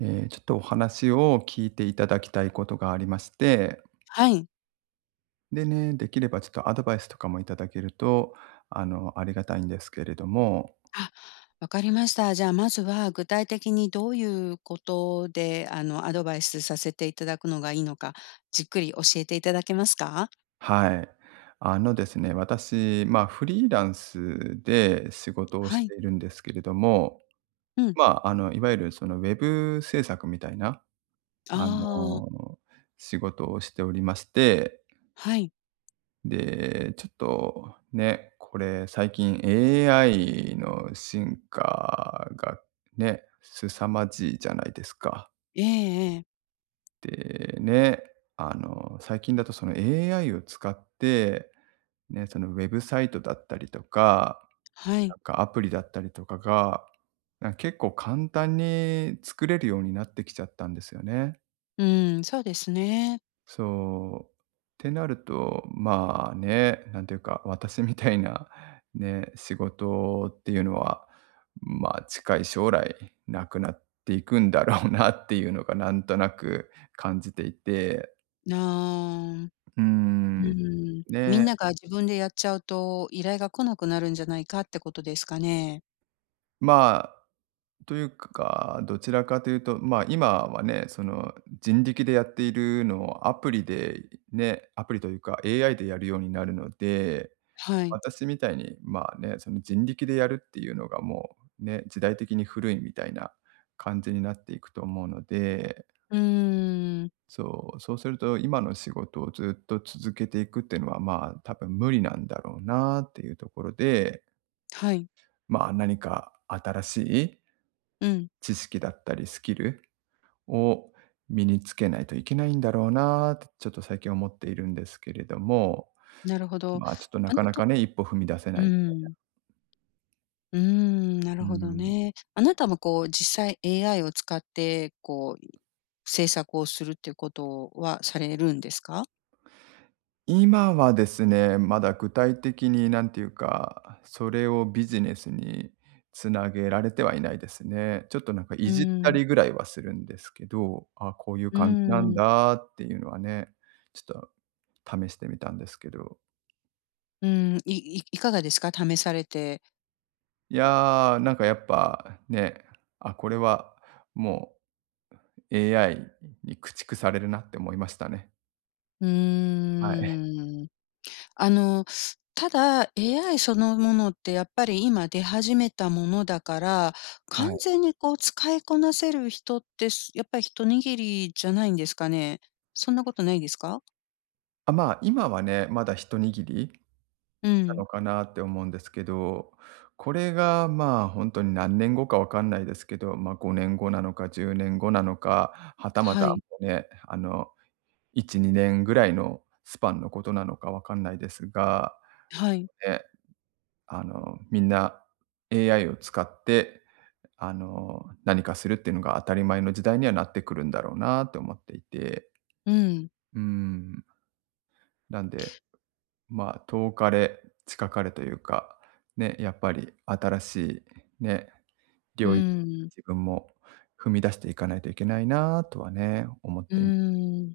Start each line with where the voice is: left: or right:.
right: ちょっとお話を聞いていただきたいことがありまして、
left: はい。
right: でね、できればちょっとアドバイスとかもいただけると、ありがたいんですけれども、
left: あ、わかりました。じゃあ、まずは具体的にどういうことで、アドバイスさせていただくのがいいのか、じっくり教えていただけますか？
right: はい。ですね、私、まあ、フリーランスで仕事をし
left: はい。
right: ているんですけれども、
left: うん。
right: まあ、いわゆるそのウェブ制作みたいな、あ
left: ああ、
right: の、仕事をしておりまして、
left: はい。
right: で、ちょっとね、これ最近 AI の進化がね、凄まじいじゃないですか。
left: ええええ。
right: で、ね、最近だとその AI を使って、ね、そのウェブサイトだったりとか、
left: は
right: な
left: い。
right: んかアプリだったりとかが、結構簡単に作れるようになってきちゃったんですよね。
left: うん、そうですね。
right: そう。ってなると、まあね、なんていうか、私みたいなね、仕事っていうのは、まあ近い将来なくなっていくんだろうなっていうのがなんとなく感じていて、
left: ああ、
right: うー
left: う
right: ん。
left: ん。み
right: で、
left: んなが自分でやっちゃうと、依頼が来なくなるんじゃないかってことですかね？
right: まあ、というか、どちらかというと、まあ今はね、その人力でやっているのをアプリでね、アプリというか AI でやるようになるので、
left: はい。
right: 私みたいに、まあね、その人力でやるっていうのがもうね、時代的に古いみたいな感じになっていくと思うので、
left: うーん。
right: そう、そうすると今の仕事をずっと続けていくっていうのは、まあ多分無理なんだろうなっていうところで、
left: はい。
right: まあ何か新しい
left: うん、
right: 知識だったりスキルを身につけないといけないんだろうなってちょっと最近思っているんですけれども、
left: なるほど。
right: まあちょっとな
left: あな
right: かな
left: た
right: かね、一歩踏み出せ
left: う
right: ない。
left: ん。うーん、な
right: う
left: るほど
right: ん。
left: ね。あなたもこう実際 AI を使って、こう制作をするっていうことはされるんですか？
right: 今はですね、まだ具体的になんていうか、それをビジネスにつなげられてはいないですね。ちょっとなんかい
left: うー
right: じった
left: ん。
right: りぐらいはするんですけど、あ、こういう
left: うー
right: 感じなん
left: ん、
right: だっていうのはね、ちょっと試してみたんですけど。
left: うーん、いかがですか？試されて。
right: いやー、なんかやっぱね、あ、これはもう AI に駆逐されるなって思いましたね。
left: う
right: はい。
left: ーん。あの、ただ AI そのものってやっぱり今出始めたものだから、
right: は
left: 完
right: い。
left: 全にこう使いこなせる人って、やっぱり一握りじゃないんですかね？そんなことないですか？
right: あ、まあ、今はね、まだ一握り
left: う
right: た
left: ん、
right: のかなって思うんですけど、これが、まあ、本当に何年後かわかんないですけど、ま、5年後なのか10年後なのか、はたま
left: は
right: た、
left: い、
right: ね、1、2年ぐらいのスパンのことなのかわかんないですが、
left: はい、
right: ね、みんな AI を使って、何かするっていうのが当たり前の時代にはなってくるんだろうなと思っていて、
left: うん。
right: うん、なんでまあ、遠かれ近かれというか、ね、やっぱり新しいね、
left: う
right: 領域
left: ん、
right: 自分も踏み出していかないといけないなとはね、思っ
left: うー
right: ています。
left: ん、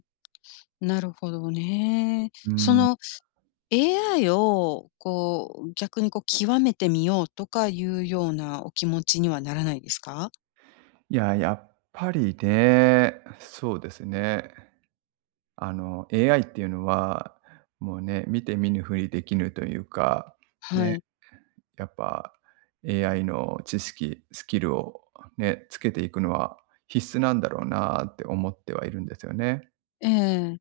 left: なるほどね。
right: う
left: そ
right: ん。
left: の AI をこう、逆にこう極めてみようとかいうようなお気持ちにはならないですか？
right: いや、やっぱりね、そうですね。AI っていうのは、もうね、見て見ぬふりできぬというか、
left: は
right: ね、
left: い。
right: やっぱ AI の知識、スキルをね、つけていくのは必須なんだろうなって思ってはいるんですよね。
left: ええ。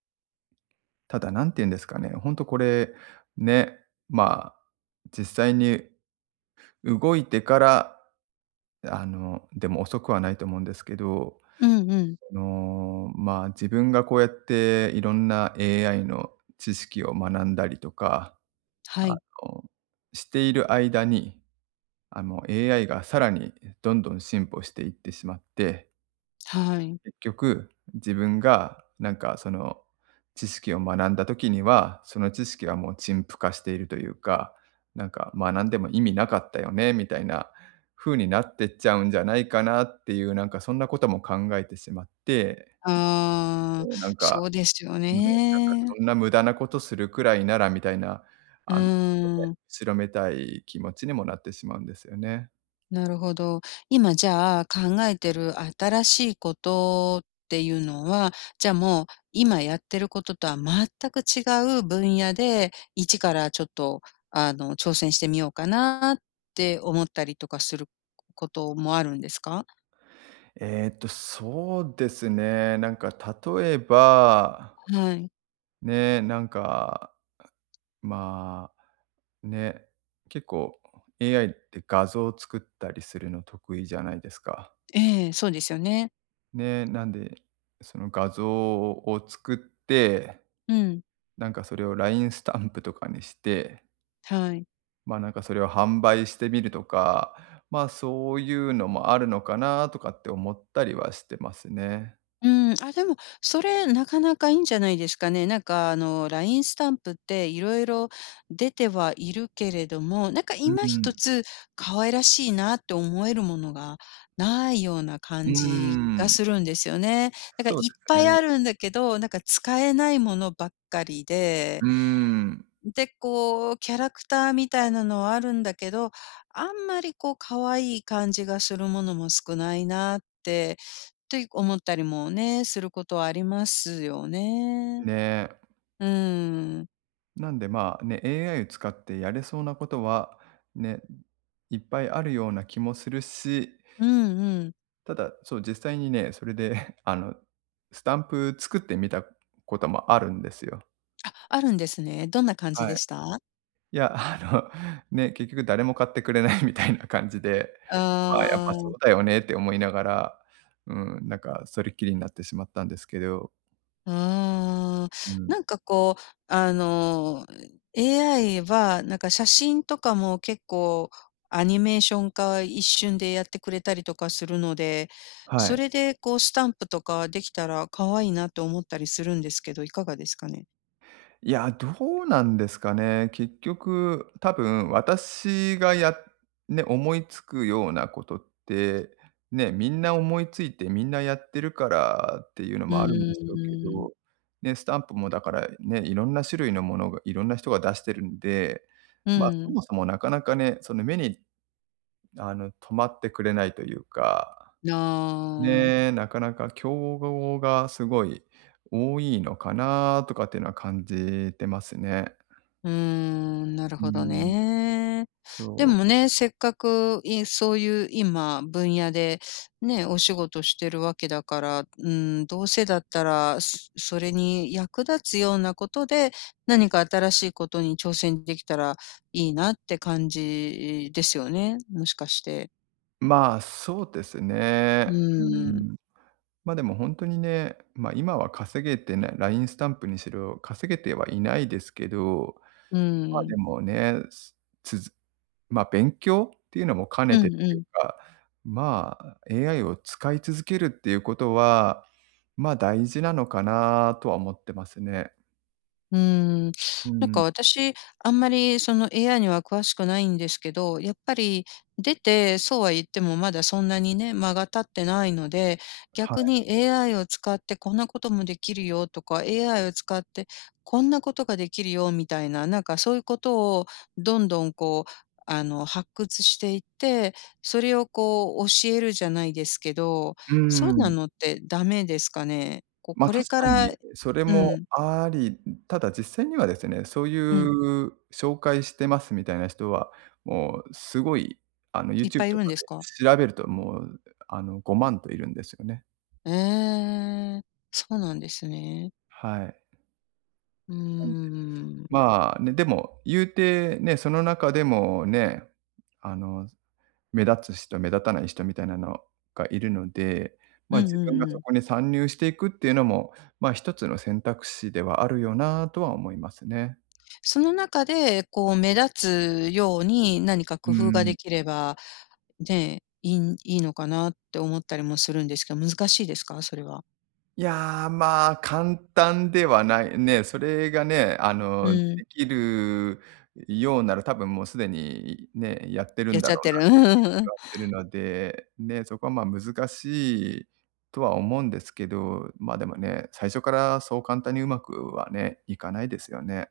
right: ただ、何て言うんですかね、本当これ、ね、まあ、実際に動いてから、でも遅くはないと思うんですけど、
left: うんうん。
right: まあ、自分がこうやっていろんな AI の知識を学んだりとか、
left: は
right: あ
left: い。
right: の、している間に、AI がさらにどんどん進歩していってしまって
left: はい。
right: 結局、自分がなんかその知識を学んだ時には、その知識はもう陳腐化しているというか、なんか学んでも意味なかったよねみたいな風になってっちゃうんじゃないかなっていう、なんかそんなことも考えてしまって、
left: ああ、
right: なん
left: そ
right: か、
left: うですよ
right: うん、なんか
left: ね。
right: そんな無駄なことするくらいならみたいな、
left: うー
right: あの、
left: ん。
right: 後ろめたい気持ちにもなってしまうんですよね。
left: なるほど。今じゃあ、考えてる新しいことっていうのは、じゃあもう、今やってることとは全く違う分野で、一からちょっと、挑戦してみようかなって思ったりとかすることもあるんですか？
right: そうですね、なんか例えば、
left: はい。
right: ね、なんかまあ、ね、結構 AI って画像を作ったりするの得意じゃないですか。
left: ええ、そうですよね。
right: ね、なんで、その画像を作って、
left: うん、
right: なんかそれを LINE スタンプとかにして、
left: はい。
right: まあ、なんかそれを販売してみるとか、まあ、そういうのもあるのかなとかって思ったりはしてますね。
left: うん、あ、でも、それなかなかいいんじゃないですかね。なんかラインスタンプっていろいろ出てはいるけれども、なんか
right: う
left: 今一
right: ん、
left: つ可愛らしいなって思えるものがないような
right: うー
left: 感じが
right: ん。
left: するんですよね。だから
right: そうで
left: いっ
right: す
left: ぱい
right: ね。
left: あるんだけど、なんか使えないものばっかりで、
right: うん。
left: で、こう、キャラクターみたいなのはあるんだけど、あんまりこう可愛い感じがするものも少ないなって思ったりもね、することはありますよね。
right: ね。
left: うん。
right: なんでまあね、AI を使ってやれそうなことはね、いっぱいあるような気もするし、
left: うんうん。
right: ただ、そう、実際にね、それで スタンプ作ってみたこともあるんですよ。
left: あ、あるんですね。どんな感じ
right: は
left: で
right: い。
left: した？あ
right: いや、ね、結局誰も買ってくれないみたいな感じで、まあ、やっぱそ
left: あ、
right: うだよねって思いながら、うん、なんかそれっきりになってしまったんですけど、
left: ああ。
right: うん、
left: なんかこう、あの、AI は、なんか写真とかも結構アニメーション化、一瞬でやってくれたりとかするので、
right: は
left: そ
right: い。
left: れでこうスタンプとかできたら可愛いなと思ったりするんですけど、いかがですかね？
right: いや、どうなんですかね。結局、多分私がね、思いつくようなことって、ね、みんな思いついてみんなやってるからっていうの
left: う
right: もあるんでしょうけ
left: ーん。
right: ど、ね、スタンプもだからね、いろんな種類のものがいろんな人が出してるんで、
left: う
right: まあ、そ
left: ん。
right: もそもなかなかね、その目に、止まってくれないというか、
left: ああ。
right: ね、なかなか競合がすごい多いのかなとかっていうのは感じてますね。
left: うーん、なる
right: う
left: ほど
right: ん、
left: ね。で
right: そう、
left: もね、せっかく、そういう今、分野でね、お仕事してるわけだから、うん、どうせだったら、それに役立つようなことで、何か新しいことに挑戦できたらいいなって感じですよね、もしかして。
right: まあ、そうです
left: う
right: ね。う
left: ーん。
right: ん。まあでも本当にね、ま、今は稼げてないラインスタンプにしろ、稼げてはいないですけど、
left: う
right: まあ、で
left: ん。
right: もね、すつづま、勉強っていうのも兼
left: う
right: ねて
left: んう
right: という
left: ん。
right: か、まあ、AI を使い続けるっていうことは、ま、大事なのかなとは思ってますね。
left: うーん。
right: う
left: なんか
right: ん、
left: 私、あんまりその AI には詳しくないんですけど、やっぱり出て、そうは言ってもまだそんなにね、間が経ってないので、
right: は
left: 逆
right: い。
left: に AI を使ってこんなこともできるよとか、AI を使ってこんなことができるよみたいな、なんかそういうことをどんどんこう、発掘していって、それをこう教えるじゃないですけど、
right: う
left: そうな
right: ん。
left: のってダメですかね？こう
right: まあ、
left: これ
right: 確
left: か
right: か
left: ら
right: にそれ
left: う
right: も
left: ん、
right: あり、ただ実際にはですね、そうい
left: うん。
right: う紹介してますみたいな人は、もうすごい
left: いっ
right: YouTube
left: ぱいい
right: とか
left: るんです
right: で
left: か？
right: 調べるともう、5万といるんですよね。
left: ええ、そうなんですね。
right: はい。
left: うー
right: なんで、
left: ん。
right: まあ、ね、でも言うてね、その中でもね、あの目立つ人、目立たない人みたいなのがいるので、
left: う
right: まあ、
left: んう
right: 自分が
left: んう
right: そ
left: ん。
right: こに参入していくっていうのも、まあ、一つの選択肢ではあるよなとは思いますね。
left: その中で、こう目立つように何か
right: う
left: 工夫が
right: ん。
left: できれば、ね、いいのかなって思ったりもするんですけど、難しいですか？それは。
right: いやー、まあ、簡単ではない。ね、それがね、
left: うん、
right: できるようなら、多分もうすでにね、やってる
left: や
right: ん
left: っ
right: だ
left: ちゃっ
right: ろう
left: てる。
right: な
left: うんうんう
right: 気
left: ん
right: はするので、ね、そこはまあ、難しいとは思うんですけど、まあ、でもね、最初からそう簡単にうまくはね、いかないですよね。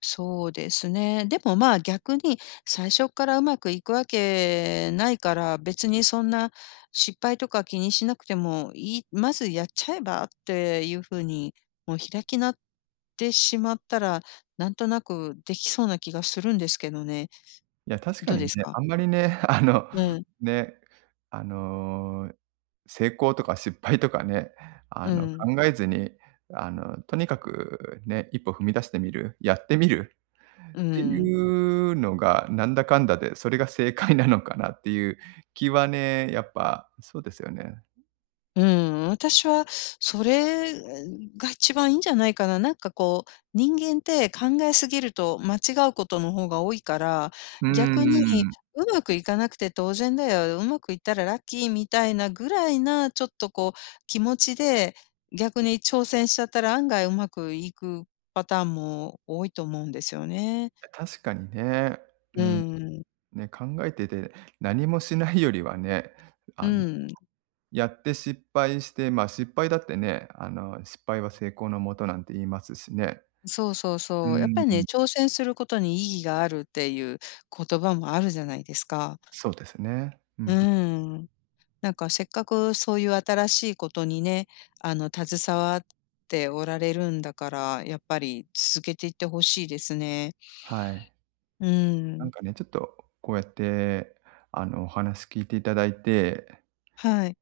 left: そうですね。でもまあ逆に最初からうまくいくわけないから、別にそんな失敗とか気にしなくてもいい、まずやっちゃえばっていう風に、もう開きなってしまったら、なんとなくできそうな気がするんですけどね。
right: いや、確か
left: どう
right: に
left: です
right: ね、
left: か？
right: あんまりね、
left: うん、
right: ね、あの、成功とか失敗とかね、
left: うん、
right: 考えずに、とにかくね、一歩踏み出してみる、やってみるっ
left: う
right: て
left: ん。
right: いうのが、なんだかんだで、それが正解なのかなっていう気はね、やっぱ、そうですよね。
left: うん、私はそれが一番いいんじゃないかな。なんかこう、人間って考えすぎると間違うことの方が多いから、
right: うー
left: 逆に
right: ん。
left: うまくいかなくて当然だよ、うまくいったらラッキーみたいなぐらいなちょっとこう気持ちで、逆に挑戦しちゃったら案外うまくいくパターンも多いと思うんですよね。
right: 確かにね。う
left: う
right: ん、
left: ん。
right: ね、考えてて、何もしないよりはね、
left: う
right: あ
left: ん。
right: やって失敗して、ま、失敗だってね、失敗は成功のもとなんて言いますしね。
left: そうそう
right: う
left: そう。やっぱ
right: ー
left: りね、
right: ん。
left: 挑戦することに意義があるっていう言葉もあるじゃないですか。
right: そうですね。うんう
left: う
right: ん。
left: ん。なんかせっかくそういう新しいことにね、携わっておられるんだから、やっぱり続けていってほしいですね。
right: はい。
left: う
right: なん
left: ん。
right: かね、ちょっとこうやって、お話聞いていただいて、
left: はい。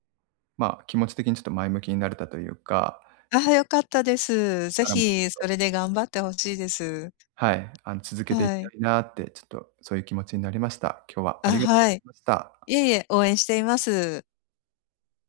right: ま、気持ち的にちょっと前向きになれたというか、
left: あ良かったです。ぜ
right: からも
left: ひそれで頑張ってほしいです。
right: はい、続けてい
left: は
right: きた
left: い。
right: いなって、ちょっとそういう気持ちになりました。今日はあり
left: あ、
right: がとうござ
left: はい。
right: いました。
left: いえいえ、応援しています。